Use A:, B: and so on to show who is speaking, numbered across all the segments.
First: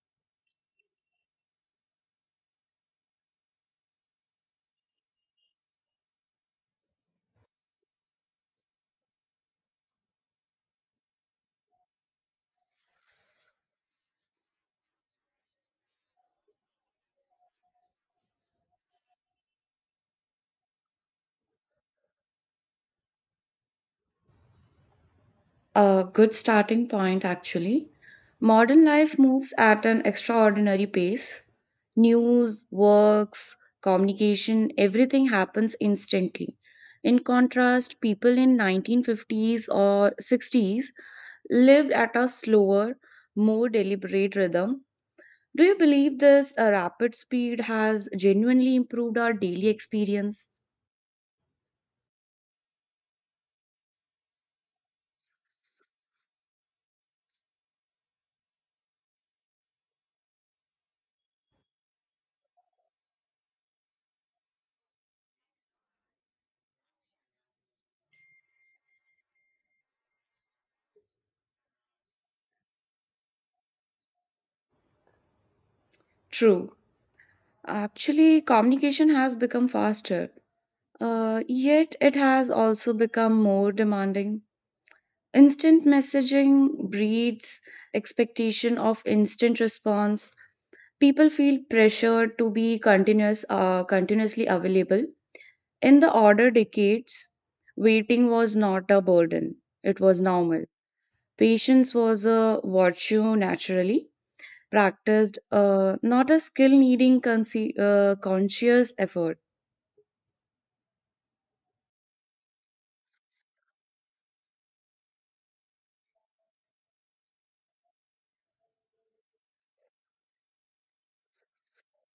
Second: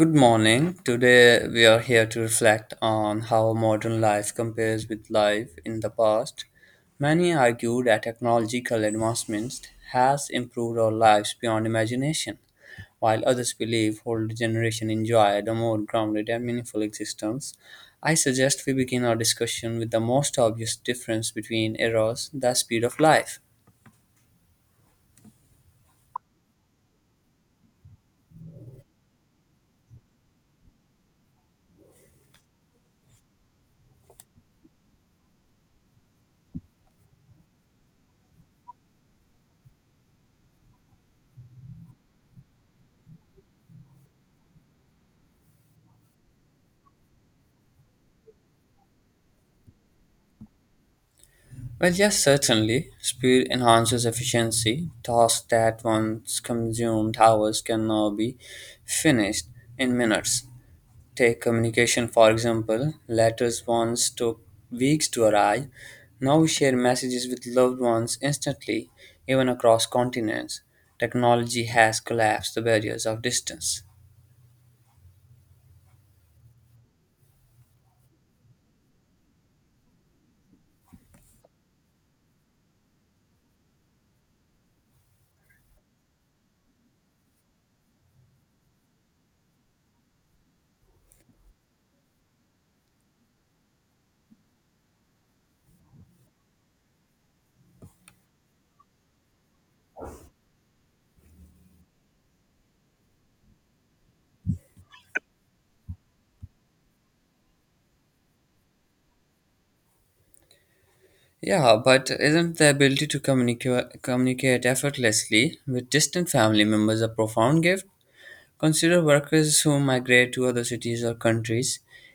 A: Good morning. Today we are here to reflect on how modern life compares with life in the past. Many argue that technological advancements has improved our lives beyond imagination, while others believe older generation enjoyed a more grounded and meaningful existence. I suggest we begin our discussion with the most obvious difference between eras, the speed of life.
B: A good starting point, actually. Modern life moves at an extraordinary pace. News, works, communication, everything happens instantly. In contrast, people in 1950s or 60s lived at a slower, more deliberate rhythm. Do you believe this rapid speed has genuinely improved our daily experience?
A: Well, yes, certainly. Speed enhances efficiency. Tasks that once consumed hours can now be finished in minutes. Take communication, for example. Letters once took weeks to arrive. Now we share messages with loved ones instantly, even across continents. Technology has collapsed the barriers of distance.
B: True. Actually, communication has become faster. Yet it has also become more demanding. Instant messaging breeds expectation of instant response. People feel pressured to be continuously available. In the older decades, waiting was not a burden; it was normal. Patience was a virtue naturally not a skill needing conscious effort.
A: Yeah, but isn't the ability to communicate effortlessly with distant family members a profound gift? Consider workers who migrate to other cities or countries.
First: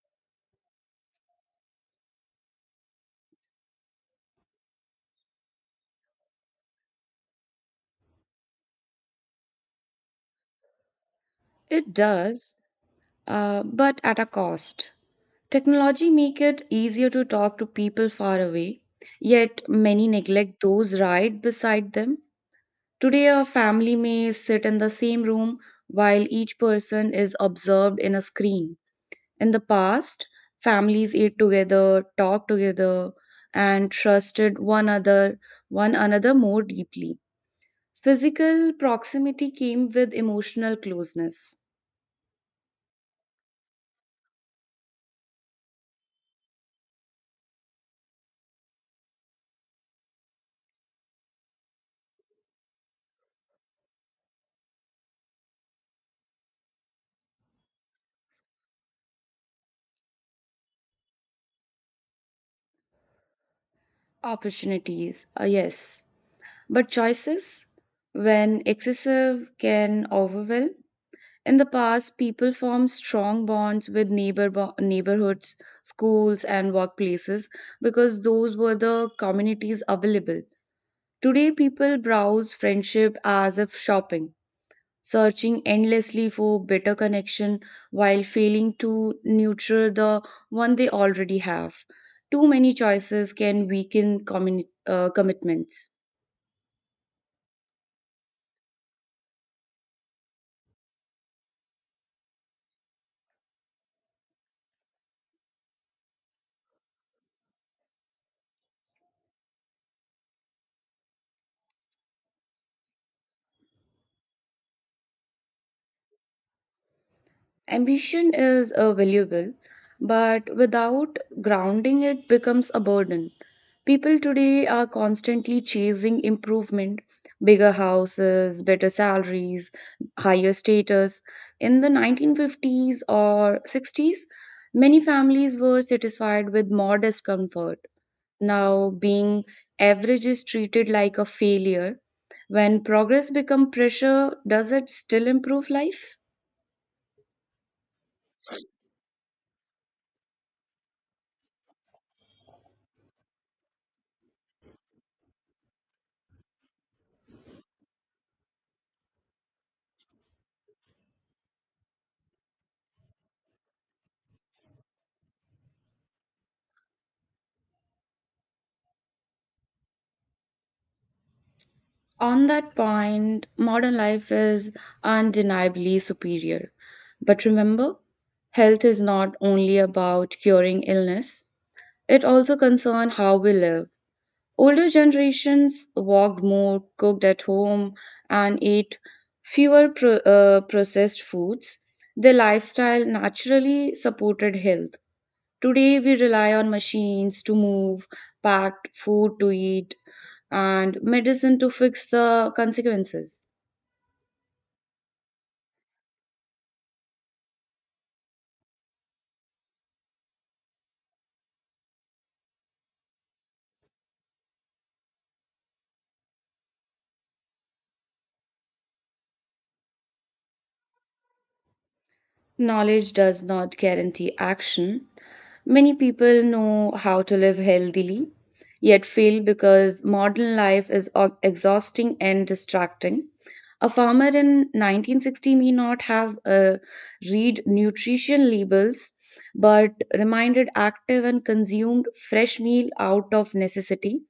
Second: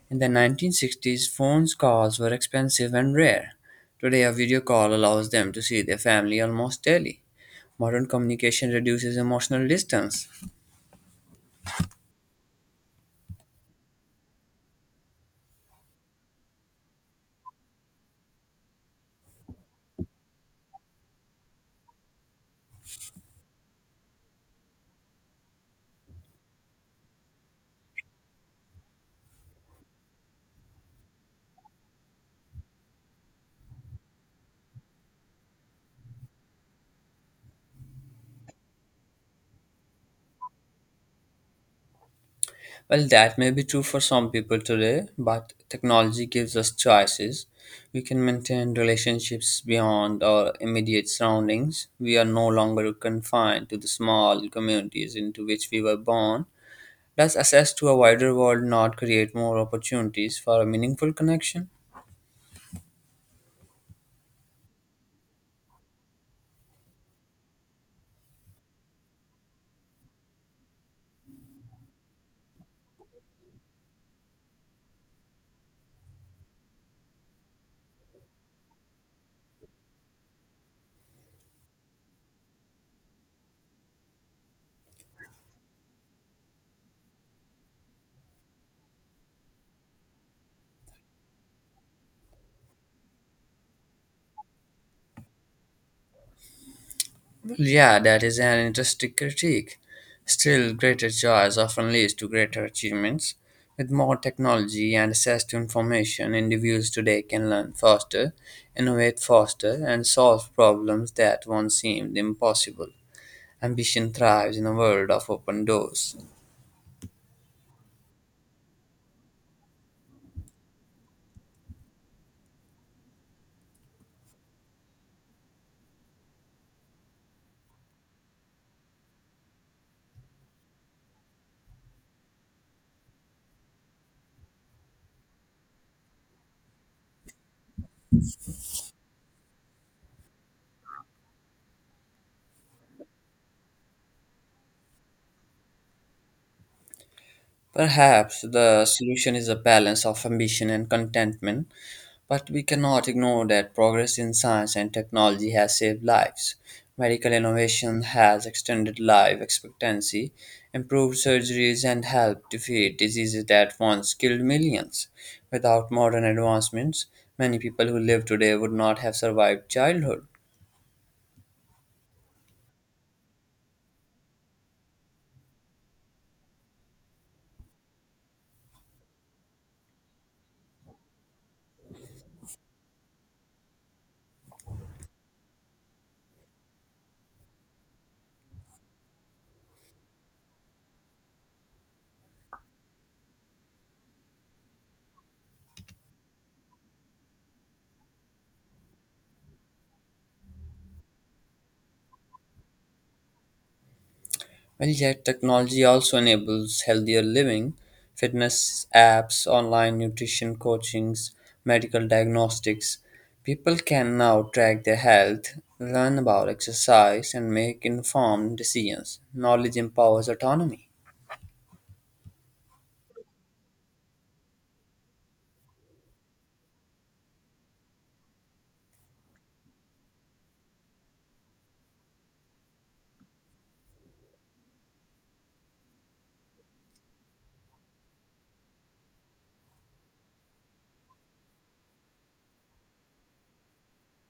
A: In the 1960s, phone calls were expensive and rare. Today, a video call allows them to see their family almost daily. Modern communication reduces emotional distance.
B: It does, but at a cost. Technology make it easier to talk to people far away, yet many neglect those right beside them. Today a family may sit in the same room while each person is observed in a screen. In the past, families ate together, talked together, and trusted one another more deeply. Physical proximity came with emotional closeness.
A: Well, that may be true for some people today, but technology gives us choices. We can maintain relationships beyond our immediate surroundings. We are no longer confined to the small communities into which we were born. Does access to a wider world not create more opportunities for a meaningful connection?
B: Opportunities. Yes. But choices, when excessive, can overwhelm. In the past, people formed strong bonds with neighborhoods, schools, and workplaces because those were the communities available. Today, people browse friendship as if shopping, searching endlessly for better connection while failing to nurture the one they already have. Too many choices can weaken commitments.
A: Well, yeah, that is an interesting critique. Still, greater joys often leads to greater achievements. With more technology and access to information, individuals today can learn faster, innovate faster, and solve problems that once seemed impossible. Ambition thrives in a world of open doors.
B: Ambition is valuable, but without grounding, it becomes a burden. People today are constantly chasing improvement, bigger houses, better salaries, higher status. In the 1950s or 60s, many families were satisfied with modest comfort. Now, being average is treated like a failure. When progress becomes pressure, does it still improve life?
A: Perhaps the solution is a balance of ambition and contentment. But we cannot ignore that progress in science and technology has saved lives. Medical innovation has extended life expectancy, improved surgeries, and helped defeat diseases that once killed millions. Without modern advancements, many people who live today would not have survived childhood.
B: On that point, modern life is undeniably superior. But remember, health is not only about curing illness, it also concerns how we live. Older generations walked more, cooked at home, and ate fewer processed foods. Their lifestyle naturally supported health. Today, we rely on machines to move, packed food to eat, and medicine to fix the consequences.
A: Well, yet technology also enables healthier living. Fitness apps, online nutrition coachings, medical diagnostics. People can now track their health, learn about exercise, and make informed decisions. Knowledge empowers autonomy.
B: Knowledge does not guarantee action. Many people know how to live healthily, yet fail because modern life is exhausting and distracting. A farmer in 1960 may not have read nutrition labels, but remained active and consumed fresh meal out of necessity.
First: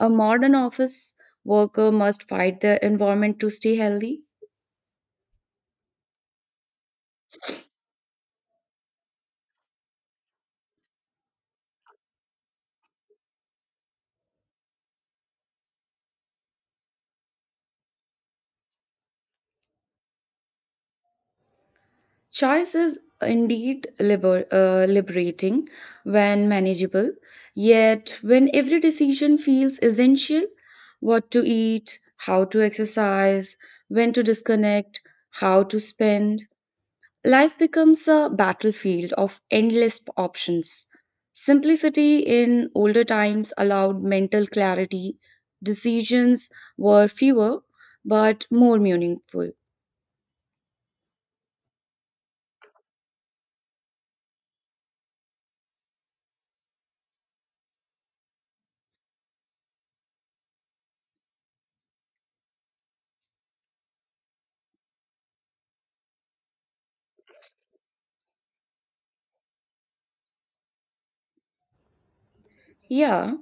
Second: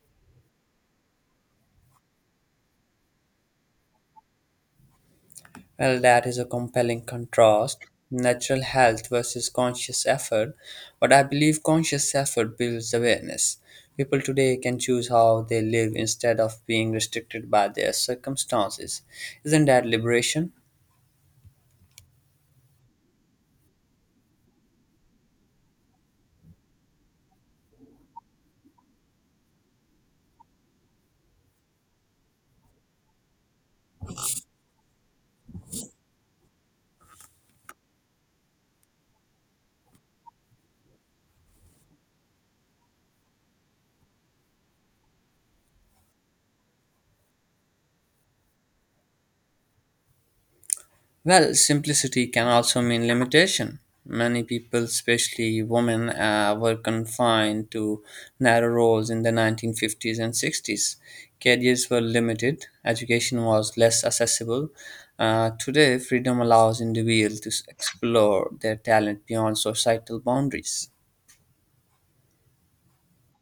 B: A modern office worker must fight the environment to stay healthy.
A: Well, that is a compelling contrast, natural health versus conscious effort. But I believe conscious effort builds awareness. People today can choose how they live instead of being restricted by their circumstances. Isn't that liberation?
B: Choice is indeed liberating when manageable, yet, when every decision feels essential, what to eat, how to exercise, when to disconnect, how to spend, life becomes a battlefield of endless options. Simplicity in older times allowed mental clarity, decisions were fewer but more meaningful.
A: Well, simplicity can also mean limitation. Many people, especially women, were confined to narrow roles in the 1950s and 60s. Careers were limited, education was less accessible. Today, freedom allows individuals to explore their talent beyond societal boundaries.
B: Yeah.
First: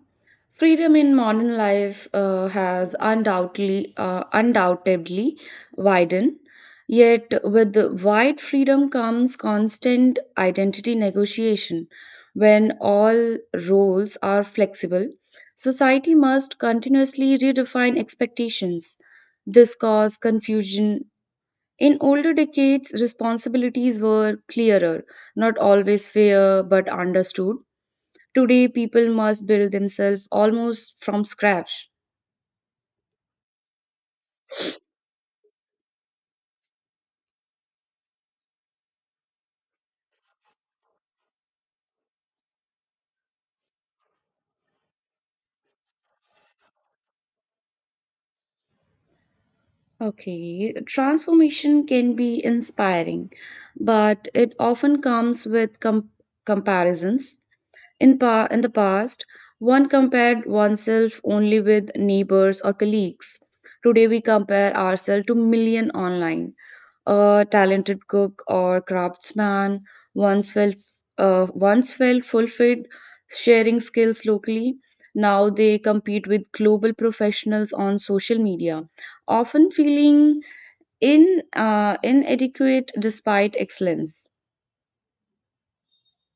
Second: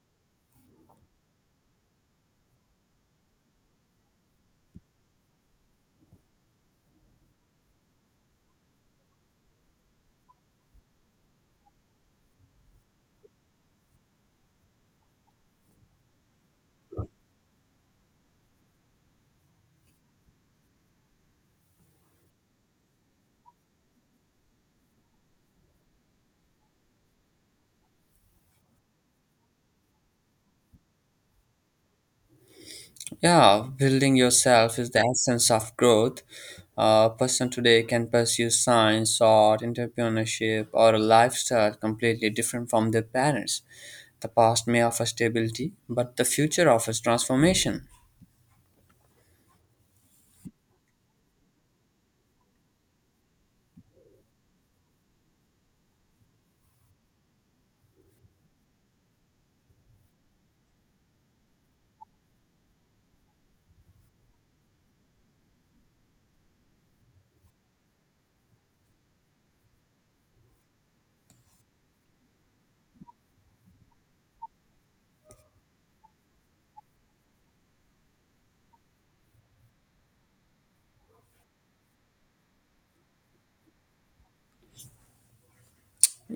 B: Freedom in modern life has undoubtedly widened, yet, with the wide freedom comes constant identity negotiation. When all roles are flexible, society must continuously redefine expectations. This causes confusion. In older decades, responsibilities were clearer, not always fair but understood. Today, people must build themselves almost from scratch.
A: Yeah, building yourself is the essence of growth. A person today can pursue science, art, entrepreneurship, or a lifestyle completely different from their parents. The past may offer stability, but the future offers transformation.
B: Okay, transformation can be inspiring, but it often comes with comparisons. In the past, one compared oneself only with neighbors or colleagues. Today, we compare ourselves to million online. A talented cook or craftsman once felt once felt fulfilled sharing skills locally. Now they compete with global professionals on social media, often feeling inadequate despite excellence.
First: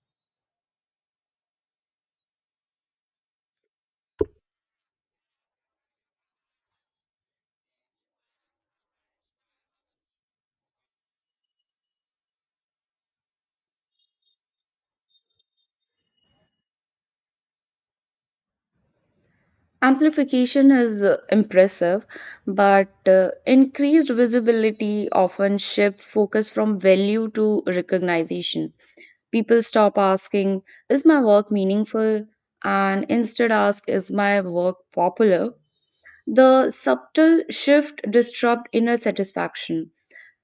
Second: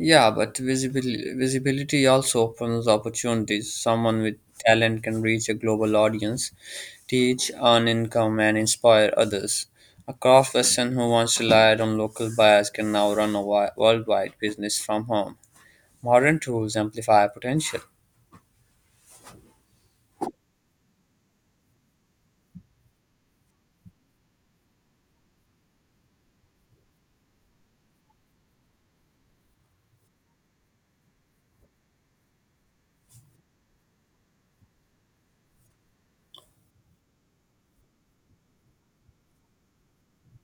A: Yeah, but visibility also opens opportunities. Someone with talent can reach a global audience, teach, earn income, and inspire others. A craft person who once relied on local buyers can now run a worldwide business from home. Modern tools amplify potential.
B: Amplification is impressive, but increased visibility often shifts focus from value to recognition. People stop asking, "Is my work meaningful?" and instead ask, "Is my work popular?" The subtle shift disrupts inner satisfaction.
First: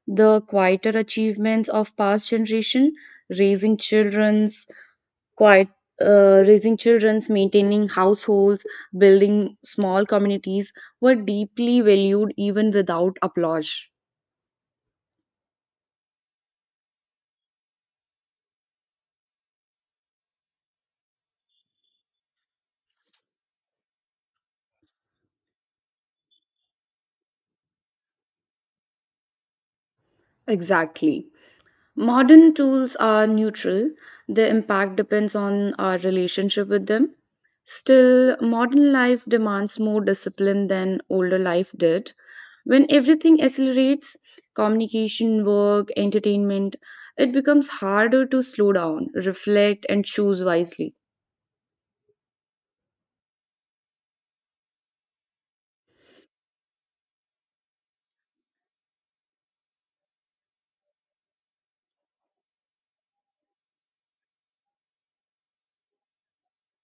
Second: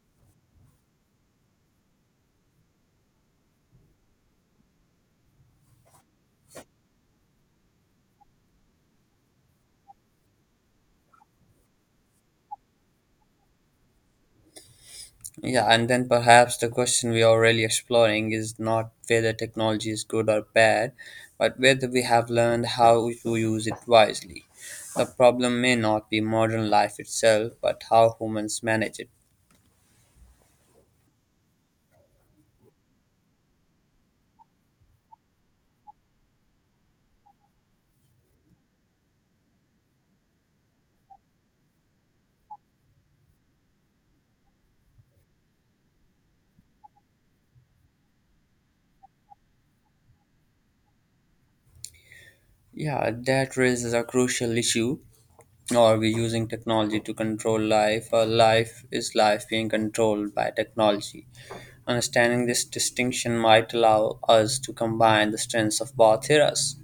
B: The quieter achievements of past generation, raising children's quiet raising children's, maintaining households, building small communities, were deeply valued even without applause.
A: Yeah, and then perhaps the question we are really exploring is not whether technology is good or bad, but whether we have learned how to use it wisely. The problem may not be modern life itself, but how humans manage it.
B: Exactly. Modern tools are neutral, their impact depends on our relationship with them. Still, modern life demands more discipline than older life did. When everything accelerates, communication, work, entertainment, it becomes harder to slow down, reflect, and choose wisely.
A: Yeah, that raises a crucial issue. Are we using technology to control life, or life being controlled by technology? Understanding this distinction might allow us to combine the strengths of both eras.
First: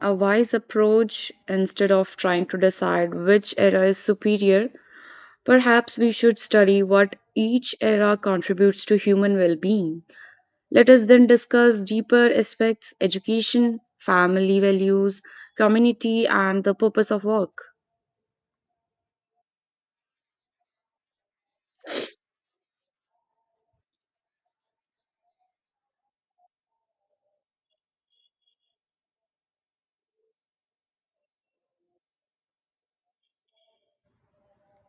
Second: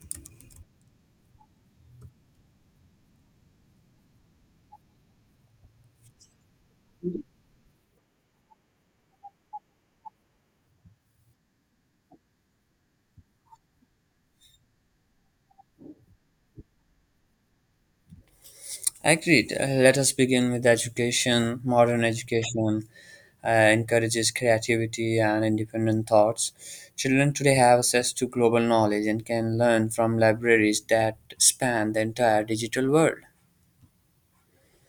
B: A wise approach, instead of trying to decide which era is superior, perhaps we should study what each era contributes to human well being. Let us then discuss deeper aspects, education, family values, community, and the purpose of work.
A: Agreed. Let us begin with education. Modern education encourages creativity and independent thoughts. Children today have access to global knowledge and can learn from libraries that span the entire digital world.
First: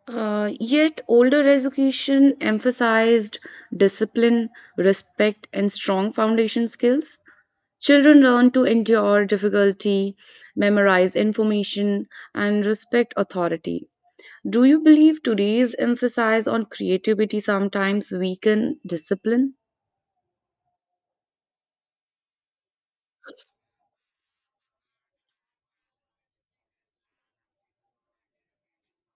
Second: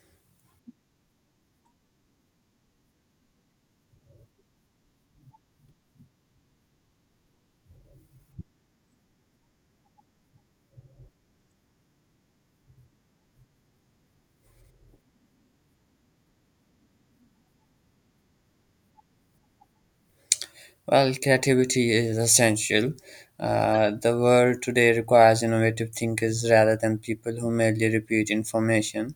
B: Yet, older education emphasized discipline, respect, and strong foundation skills. Children learn to endure difficulty, memorize information, and respect authority. Do you believe today's emphasis on creativity sometimes weaken discipline?
A: While creativity is essential, the world today requires innovative thinkers rather than people who merely repeat information.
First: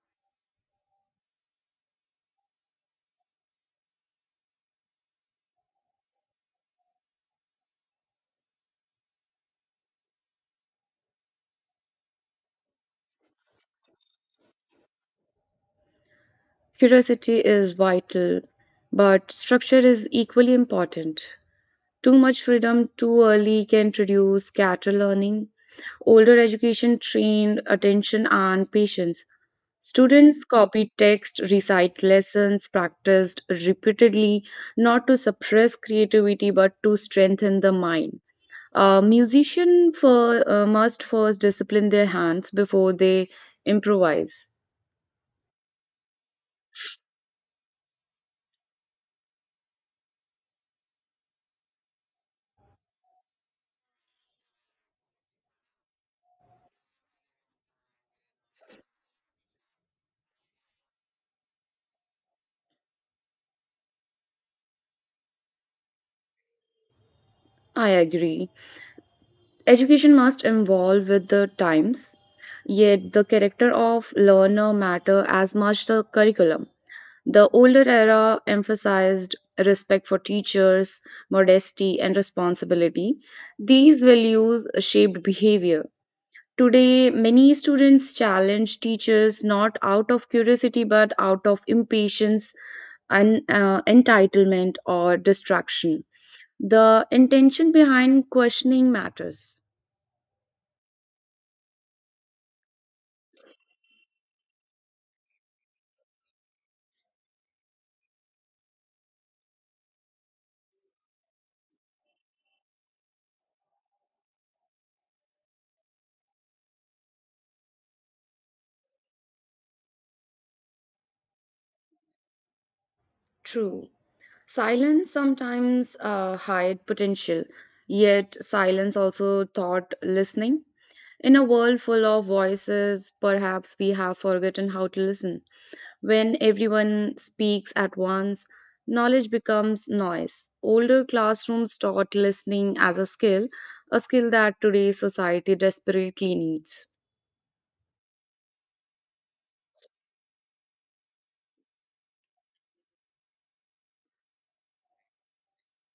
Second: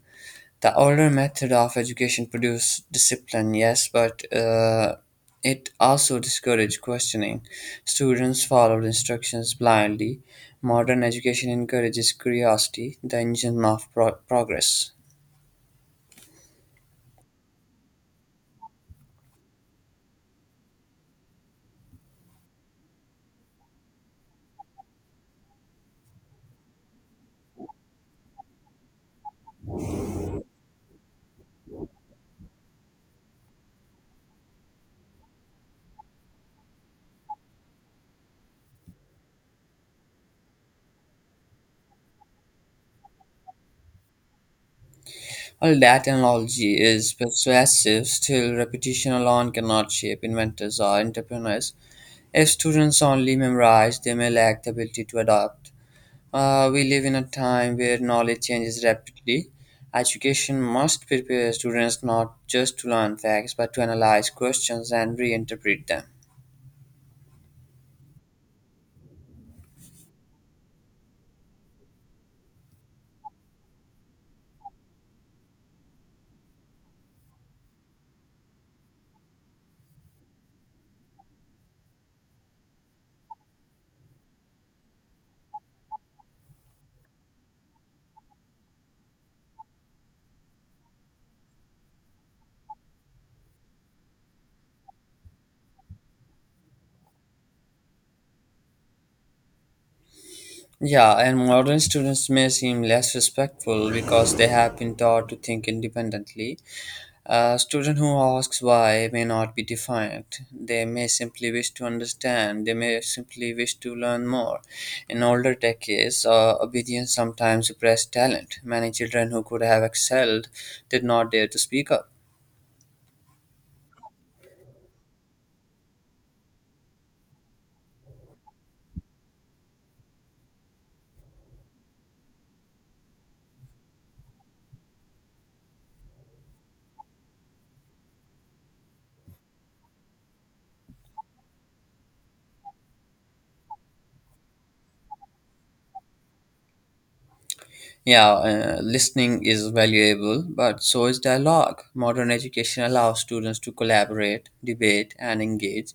A: The older method of education produced discipline, yes, but it also discouraged questioning. Students followed instructions blindly. Modern education encourages curiosity, the engine of progress.
B: Curiosity is vital, but structure is equally important. Too much freedom too early can reduce scatter learning. Older education trained attention and patience. Students copy text, recite lessons, practiced repeatedly, not to suppress creativity but to strengthen the mind. Musician must first discipline their hands before they improvise.
A: While that analogy is persuasive, still repetition alone cannot shape inventors or entrepreneurs. If students only memorize, they may lack the ability to adapt. We live in a time where knowledge changes rapidly. Education must prepare students not just to learn facts but to analyze questions and reinterpret them.
B: I agree. Education must evolve with the times, yet the character of learner matter as much the curriculum. The older era emphasized respect for teachers, modesty and responsibility. These values shaped behavior. Today, many students challenge teachers not out of curiosity but out of impatience, entitlement or distraction. The intention behind questioning matters.
A: Yeah, and modern students may seem less respectful because they have been taught to think independently. A student who asks why may not be defiant. They may simply wish to understand. They may simply wish to learn more. In older decades, obedience sometimes suppressed talent. Many children who could have excelled did not dare to speak up.
B: True. Silence sometimes hide potential, yet silence also taught listening. In a world full of voices, perhaps we have forgotten how to listen. When everyone speaks at once, knowledge becomes noise. Older classrooms taught listening as a skill that today's society desperately needs.
A: Yeah, listening is valuable, but so is dialogue. Modern education allows students to collaborate, debate, and engage.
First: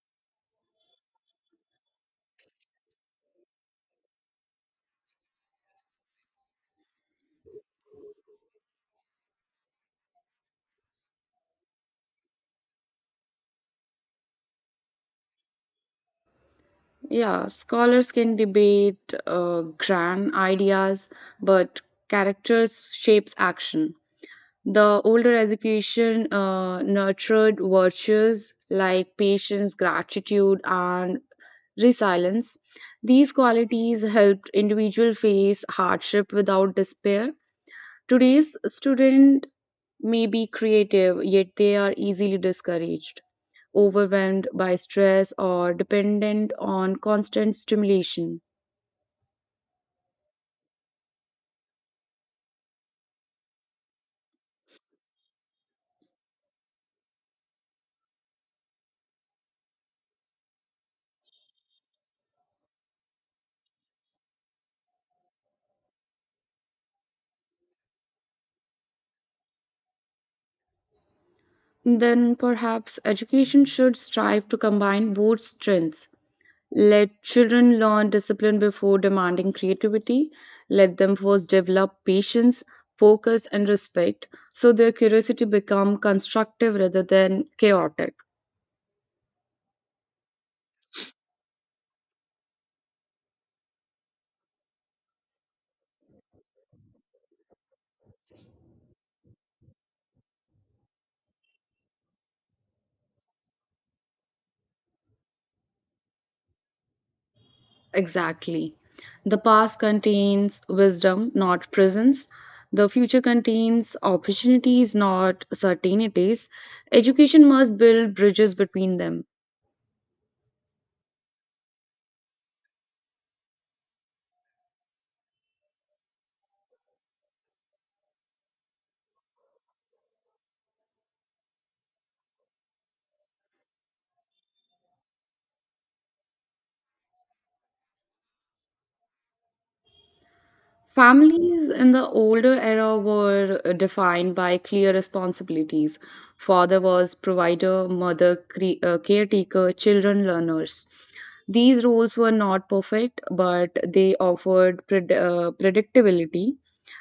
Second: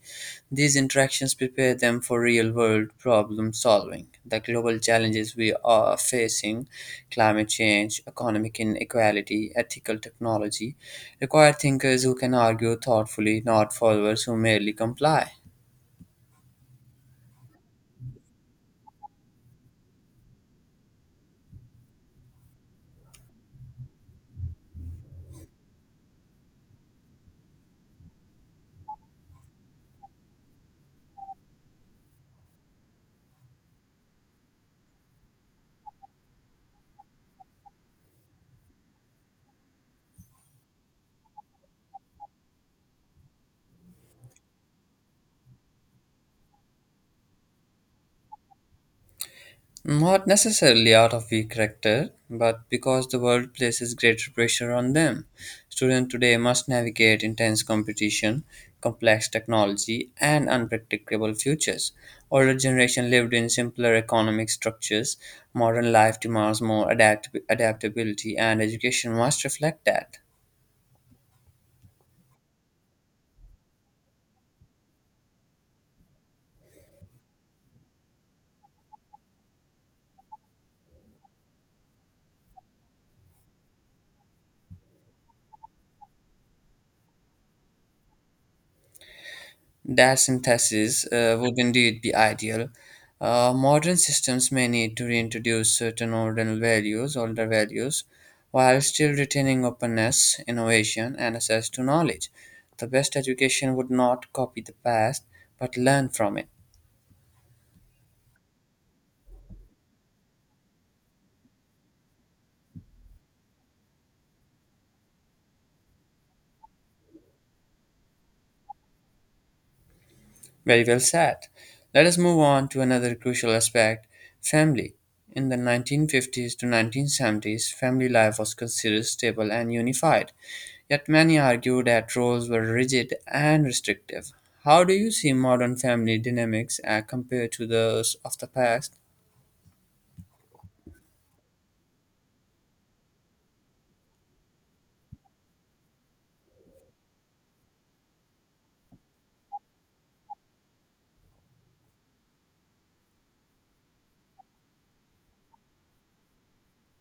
A: These interactions prepare them for real world problem solving. The global challenges we are facing, climate change, economic inequality, ethical technology, require thinkers who can argue thoughtfully, not followers who merely comply.
B: Yeah, scholars can debate grand ideas, but characters shapes action. The older education nurtured virtues like patience, gratitude, and resilience. These qualities helped individual face hardship without despair. Today's student may be creative, yet they are easily discouraged, overwhelmed by stress, or dependent on constant stimulation.
A: Not necessarily out of weak character, but because the world places greater pressure on them. Students today must navigate intense competition, complex technology, and unpredictable futures. Older generation lived in simpler economic structures. Modern life demands more adaptability, and education must reflect that.
B: Then perhaps education should strive to combine both strengths. Let children learn discipline before demanding creativity. Let them first develop patience, focus, and respect so their curiosity become constructive rather than chaotic.
A: That synthesis would indeed be ideal. Modern systems may need to reintroduce certain older values, while still retaining openness, innovation, and access to knowledge. The best education would not copy the past, but learn from it.
B: Exactly. The past contains wisdom, not prisons. The future contains opportunities, not certainties. Education must build bridges between them.
A: Very well said. Let us move on to another crucial aspect: family. In the 1950s to 1970s, family life was considered stable and unified. Yet many argue that roles were rigid and restrictive. How do you see modern family dynamics compared to those of the past?
B: Families in the older era were defined by clear responsibilities. Father was provider, mother caretaker, children learners. These roles were not perfect, but they offered predictability.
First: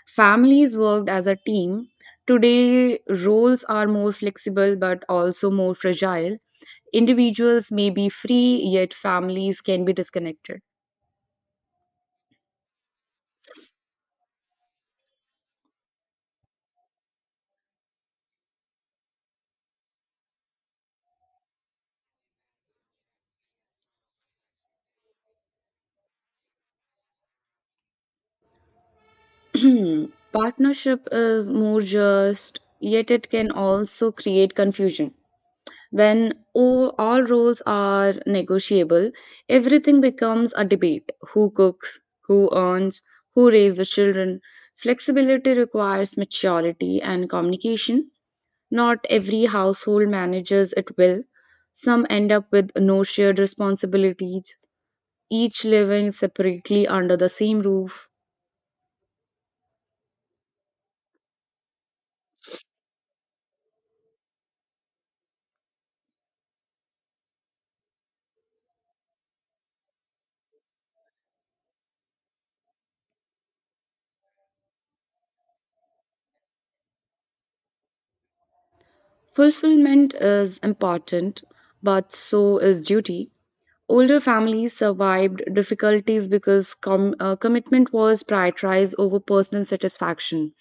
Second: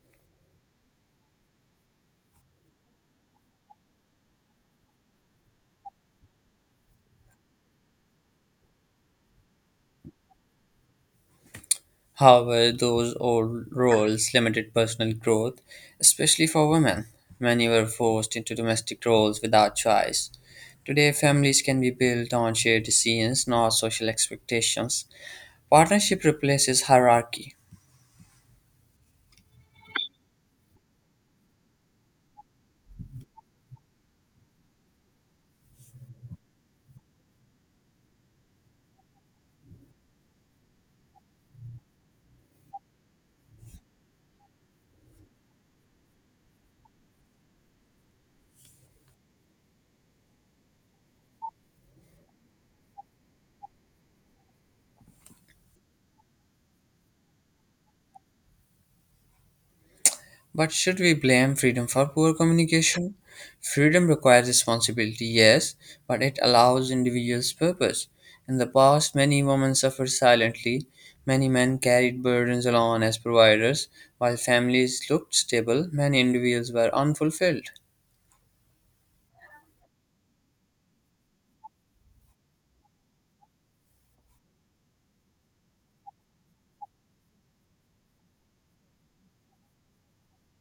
B: Families worked as a team. Today, roles are more flexible but also more fragile. Individuals may be free, yet families can be disconnected.
A: How were those old roles limited personal growth, especially for women? Many were forced into domestic roles without choice. Today, families can be built on shared decisions, not social expectations. Partnership replaces hierarchy.
B: Partnership is more just, yet it can also create confusion. When all roles are negotiable, everything becomes a debate, who cooks, who earns, who raises the children. Flexibility requires maturity and communication. Not every household manages it well. Some end up with no shared responsibilities, each living separately under the same roof.
A: But should we blame freedom for poor communication? Freedom requires responsibility, yes, but it allows individuals purpose. In the past, many women suffered silently. Many men carried burdens alone as providers. While families looked stable, many individuals were unfulfilled.
B: Fulfillment is important, but so is duty. Older families survived difficulties because commitment was prioritized over personal satisfaction.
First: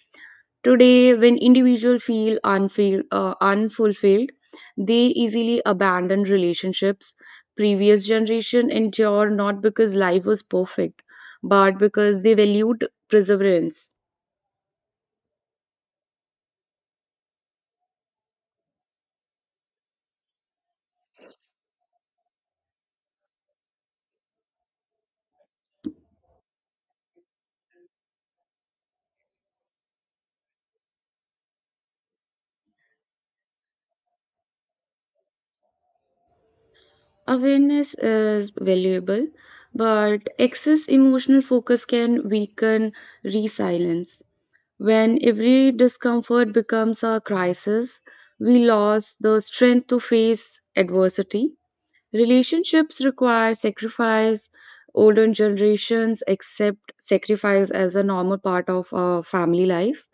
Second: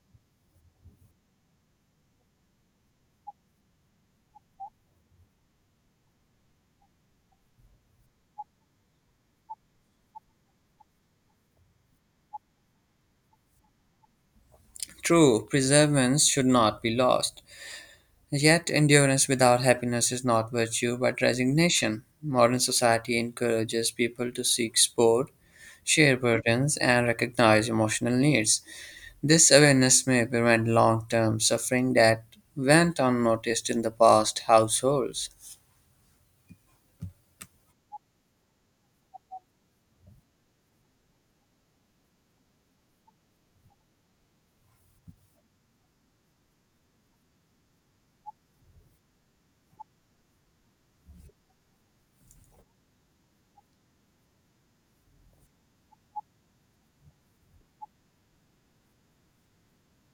B: Today, when individuals feel unfulfilled, they easily abandon relationships. Previous generation endure not because life was perfect, but because they valued perseverance.
A: True, preservance should not be lost. Yet endurance without happiness is not virtue but resignation. Modern society encourages people to seek support, share burdens, and recognize emotional needs. This awareness may prevent long term suffering that went unnoticed in the past households.
B: Awareness is valuable, but excess emotional focus can weaken resilience. When every discomfort becomes a crisis, we lose the strength to face adversity. Relationships require sacrifice. Older generations accept sacrifice as a normal part of family life.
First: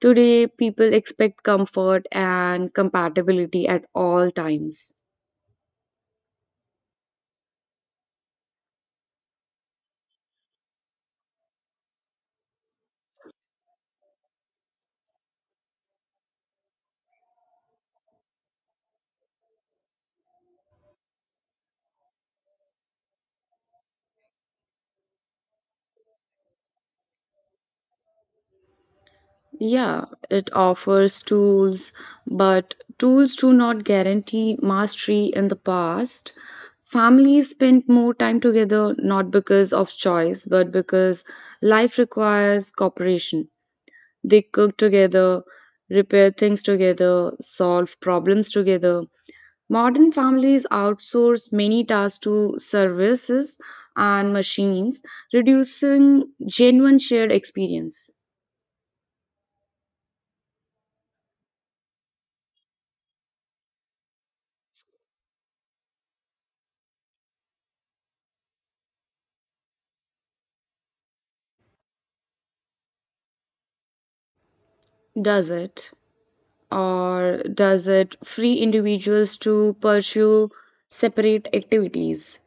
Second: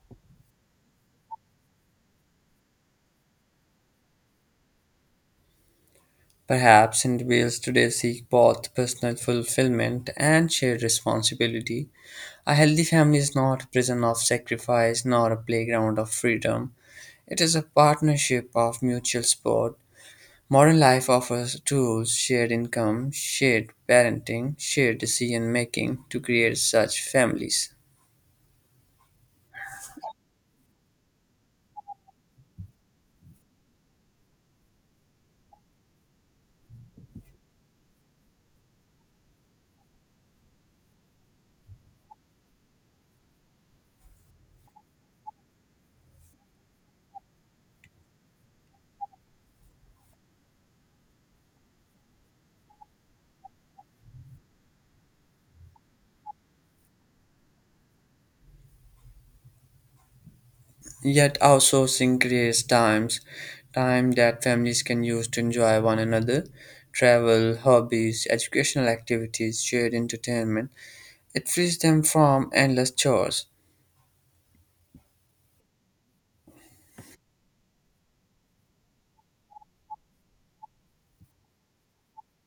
B: Today, people expect comfort and compatibility at all times.
A: Perhaps individuals today seek both personal fulfillment and shared responsibility. A healthy family is not a prison of sacrifice nor a playground of freedom. It is a partnership of mutual support. Modern life offers tools, shared income, shared parenting, shared decision-making to create such families.
B: Yeah, it offers tools, but tools do not guarantee mastery in the past. Families spent more time together not because of choice, but because life requires cooperation. They cook together, repair things together, solve problems together. Modern families outsource many tasks to services and machines, reducing genuine shared experience.
A: Yet outsourcing creates times, time that families can use to enjoy one another, travel, hobbies, educational activities, shared entertainment. It frees them from endless chores.
B: Does it? Or does it free individuals to pursue separate activities?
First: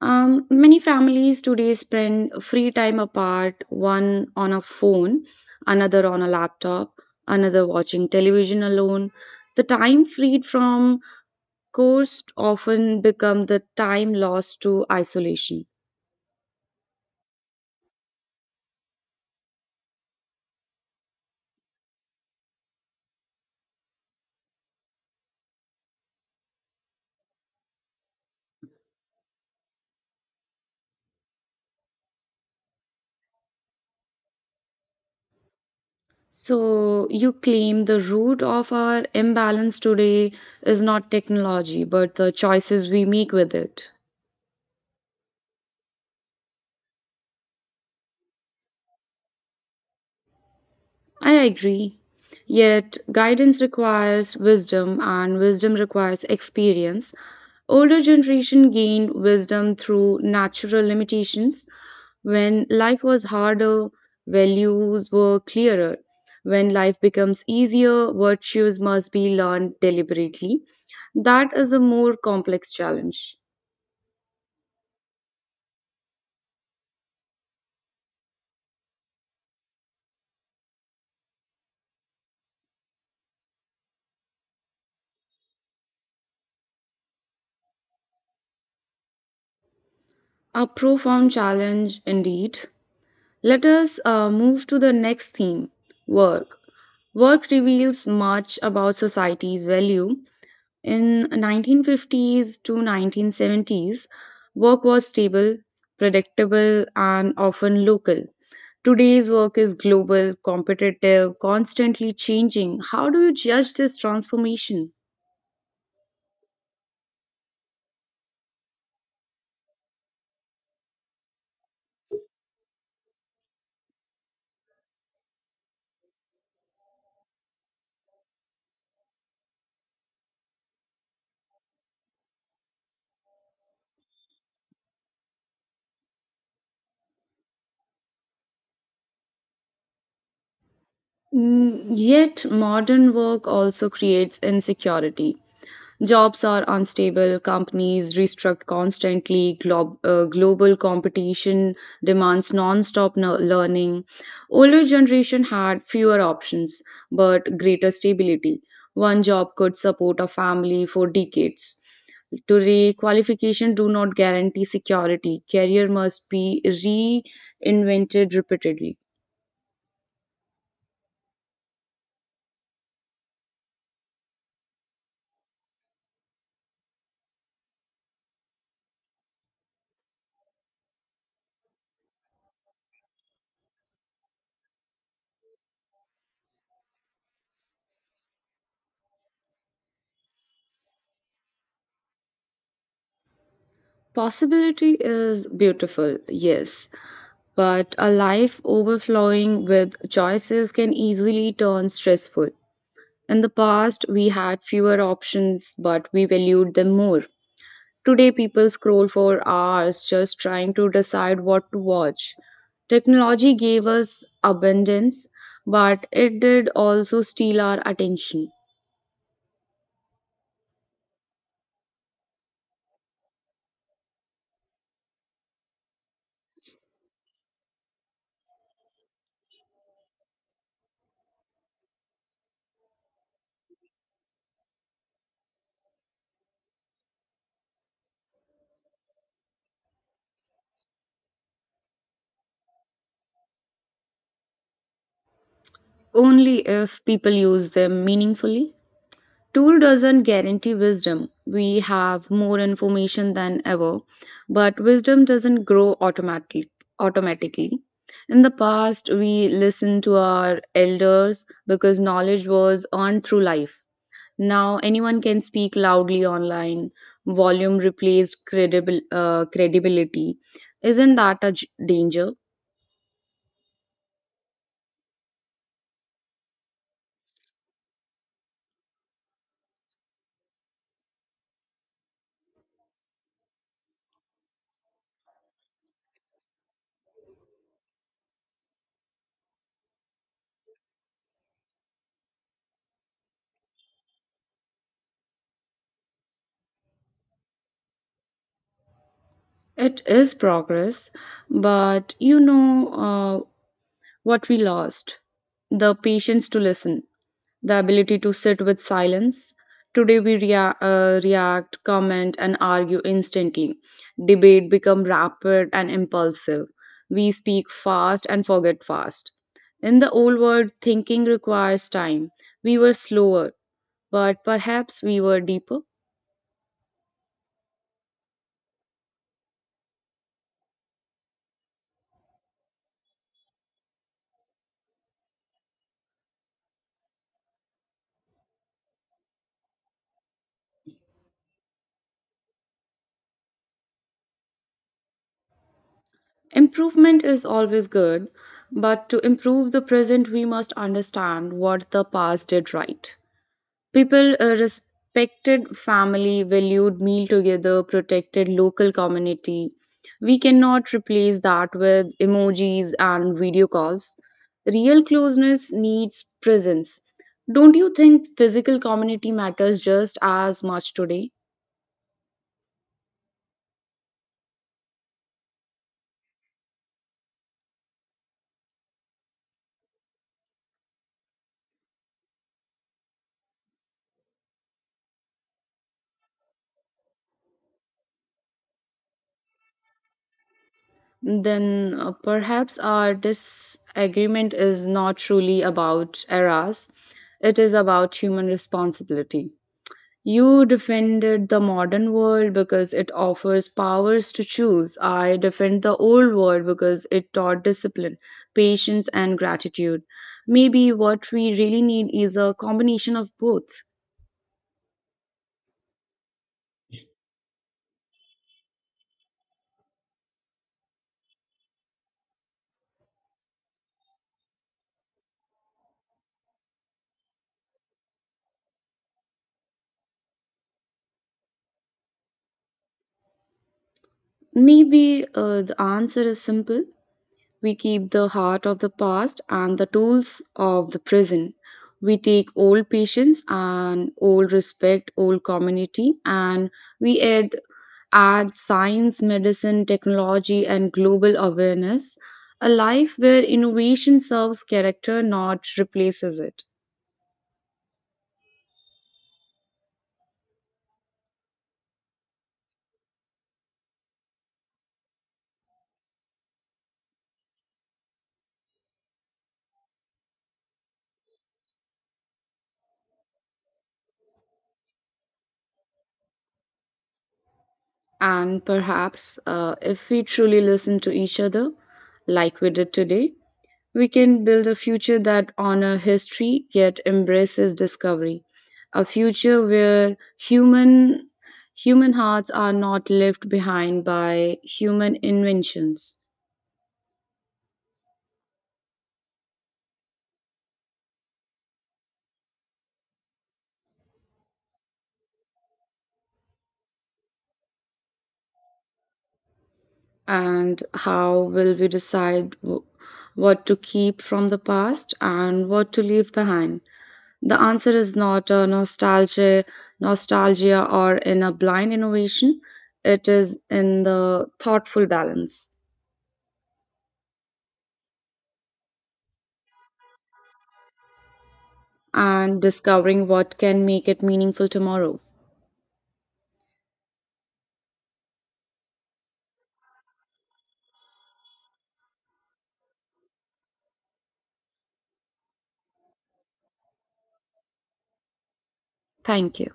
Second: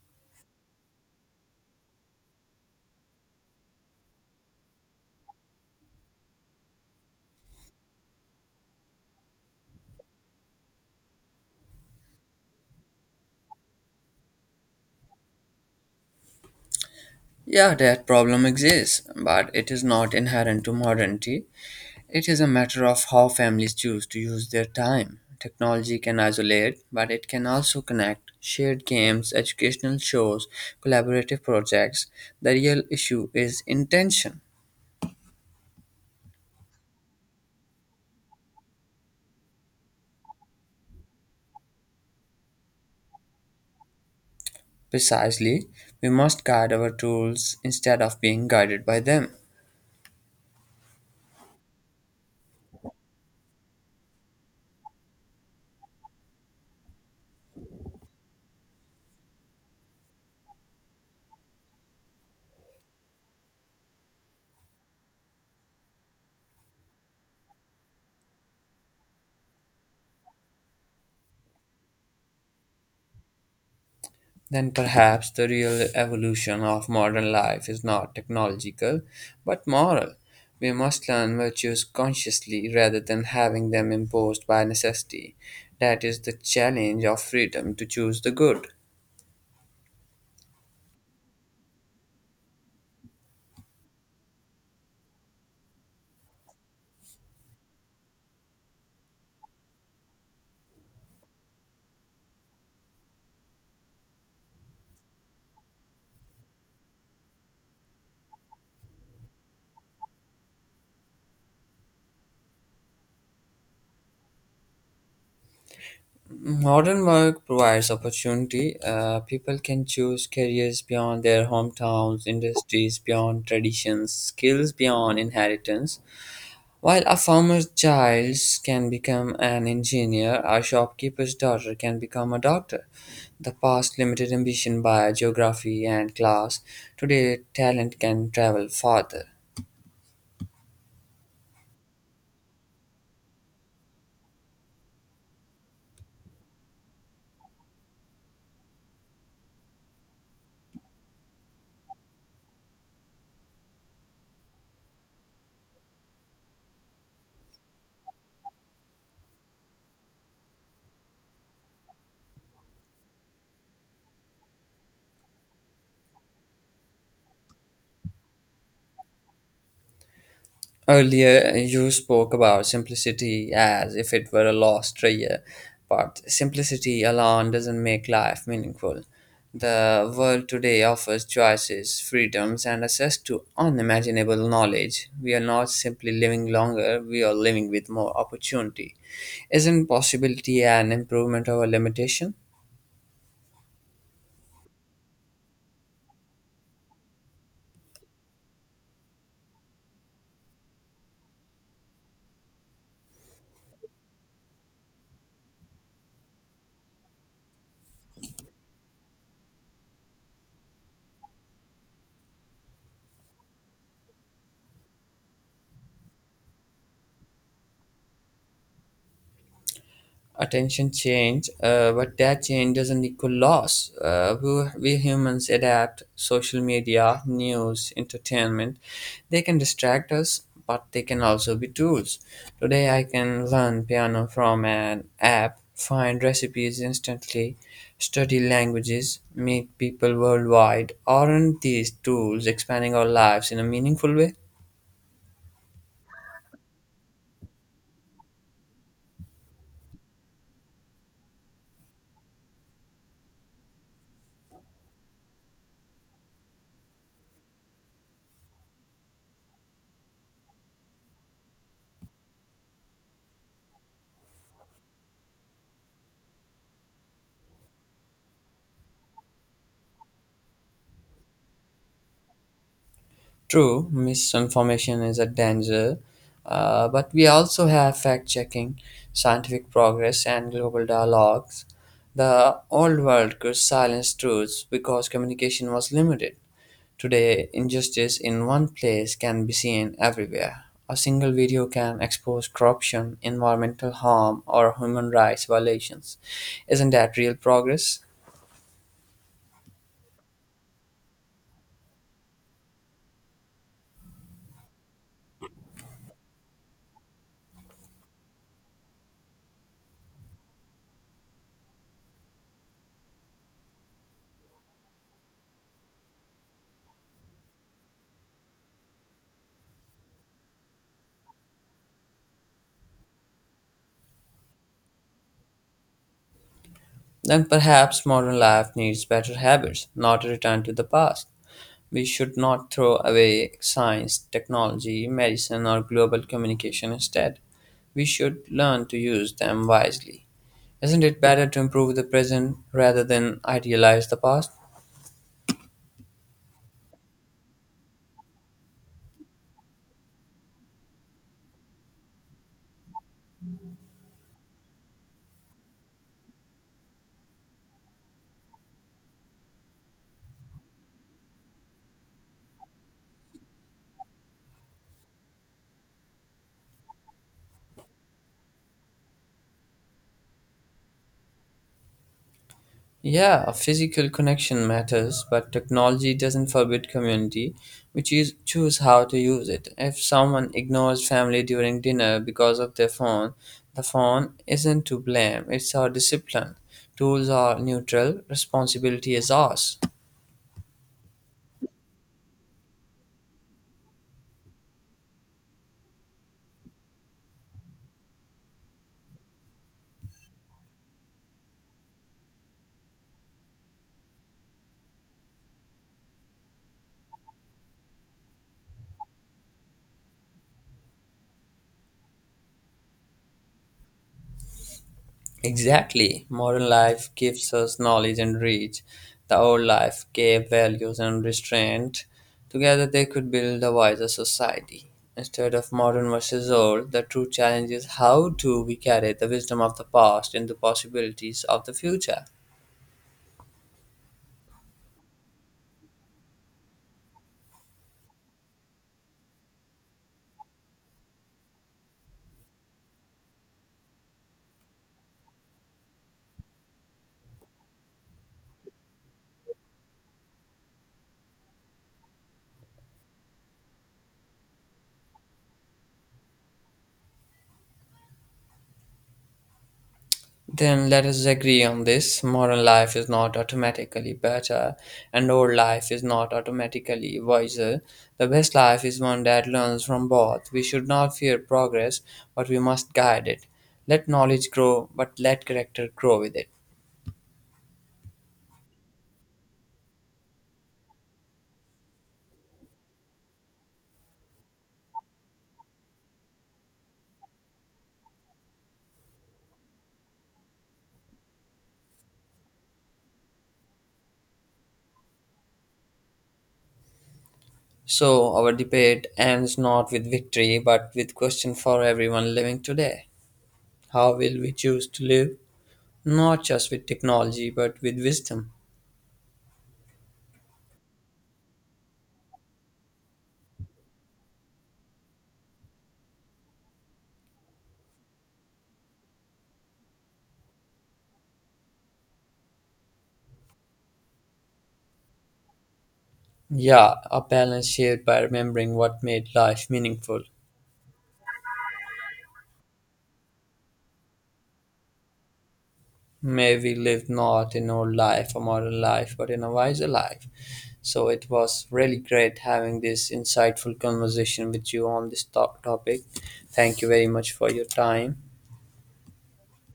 B: Many families today spend free time apart, one on a phone, another on a laptop, another watching television alone. The time freed from course often become the time lost to isolation.
A: Yeah, that problem exists, but it is not inherent to modernity. It is a matter of how families choose to use their time. Technology can isolate, but it can also connect. Shared games, educational shows, collaborative projects. The real issue is intention.
B: So you claim the root of our imbalance today is not technology, but the choices we make with it.
A: Precisely, we must guide our tools instead of being guided by them.
B: I agree. Yet, guidance requires wisdom, and wisdom requires experience. Older generation gained wisdom through natural limitations. When life was harder, values were clearer. When life becomes easier, virtues must be learned deliberately. That is a more complex challenge.
A: Then perhaps the real evolution of modern life is not technological, but moral. We must learn virtues consciously rather than having them imposed by necessity. That is the challenge of freedom to choose the good.
B: A profound challenge indeed. Let us move to the next theme, work. Work reveals much about society's value. In 1950s to 1970s, work was stable, predictable, and often local. Today's work is global, competitive, constantly changing. How do you judge this transformation?
A: Modern work provides opportunity. People can choose careers beyond their hometowns, industries beyond traditions, skills beyond inheritance. While a farmer's child can become an engineer, a shopkeeper's daughter can become a doctor. The past limited ambition by geography and class. Today, talent can travel farther.
B: Yet, modern work also creates insecurity. Jobs are unstable, companies restructure constantly, global competition demands non-stop learning. Older generation had fewer options but greater stability. One job could support a family for decades. Today, qualifications do not guarantee security. Career must be reinvented repeatedly.
A: Earlier, you spoke about simplicity as if it were a lost treasure, but simplicity alone doesn't make life meaningful. The world today offers choices, freedoms, and access to unimaginable knowledge. We are not simply living longer, we are living with more opportunity. Isn't possibility an improvement over limitation?
B: Possibility is beautiful, yes, but a life overflowing with choices can easily turn stressful. In the past, we had fewer options, but we valued them more. Today, people scroll for hours just trying to decide what to watch. Technology gave us abundance, but it did also steal our attention,
A: Attention change, but that change doesn't equal loss. We humans adapt. Social media, news, entertainment, they can distract us, but they can also be tools. Today, I can learn piano from an app, find recipes instantly, study languages, meet people worldwide. Aren't these tools expanding our lives in a meaningful way?
B: only if people use them meaningfully. Tool doesn't guarantee wisdom. We have more information than ever, but wisdom doesn't grow automatically. Automatically, in the past, we listened to our elders because knowledge was earned through life. Now, anyone can speak loudly online. Volume replaced credible credibility. Isn't that a danger?
A: True, misinformation is a danger, but we also have fact checking, scientific progress, and global dialogues. The old world could silence truths because communication was limited. Today, injustice in one place can be seen everywhere. A single video can expose corruption, environmental harm, or human rights violations. Isn't that real progress?
B: It is progress, but what we lost: the patience to listen, the ability to sit with silence. Today we react, comment, and argue instantly. Debate become rapid and impulsive. We speak fast and forget fast. In the old world, thinking requires time. We were slower, but perhaps we were deeper.
A: Then perhaps modern life needs better habits, not a return to the past. We should not throw away science, technology, medicine, or global communication instead. We should learn to use them wisely. Isn't it better to improve the present rather than idealize the past?
B: Improvement is always good, but to improve the present, we must understand what the past did right. People respected family, valued meal together, protected local community. We cannot replace that with emojis and video calls. Real closeness needs presence. Don't you think physical community matters just as much today?
A: Yeah, a physical connection matters, but technology doesn't forbid community. We choose how to use it. If someone ignores family during dinner because of their phone, the phone isn't to blame, it's our discipline. Tools are neutral, responsibility is ours.
B: Then perhaps our disagreement is not truly about eras, it is about human responsibility. You defended the modern world because it offers powers to choose. I defend the old world because it taught discipline, patience, and gratitude. Maybe what we really need is a combination of both.
A: Exactly. Modern life gives us knowledge and reach. The old life gave values and restraint. Together they could build a wiser society. Instead of modern versus old, the true challenge is, how do we carry the wisdom of the past into possibilities of the future?
B: Maybe the answer is simple. We keep the heart of the past and the tools of the present. We take old patience and old respect, old community, and we add science, medicine, technology, and global awareness. A life where innovation serves character, not replaces it.
A: Then let us agree on this. Modern life is not automatically better, and old life is not automatically wiser. The best life is one that learns from both. We should not fear progress, but we must guide it. Let knowledge grow, but let character grow with it.
B: And perhaps if we truly listen to each other, like we did today, we can build a future that honors history yet embraces discovery. A future where human hearts are not left behind by human inventions.
A: So, our debate ends not with victory, but with question for everyone living today. How will we choose to live? Not just with technology, but with wisdom.
B: And how will we decide what to keep from the past and what to leave behind? The answer is not a nostalgia or in a blind innovation. It is in the thoughtful balance.
A: Yeah, a balance shared by remembering what made life meaningful.
B: And discovering what can make it meaningful tomorrow.
A: May we live not in old life, a modern life, but in a wiser life. So it was really great having this insightful conversation with you on this top topic. Thank you very much for your time.
B: Thank you.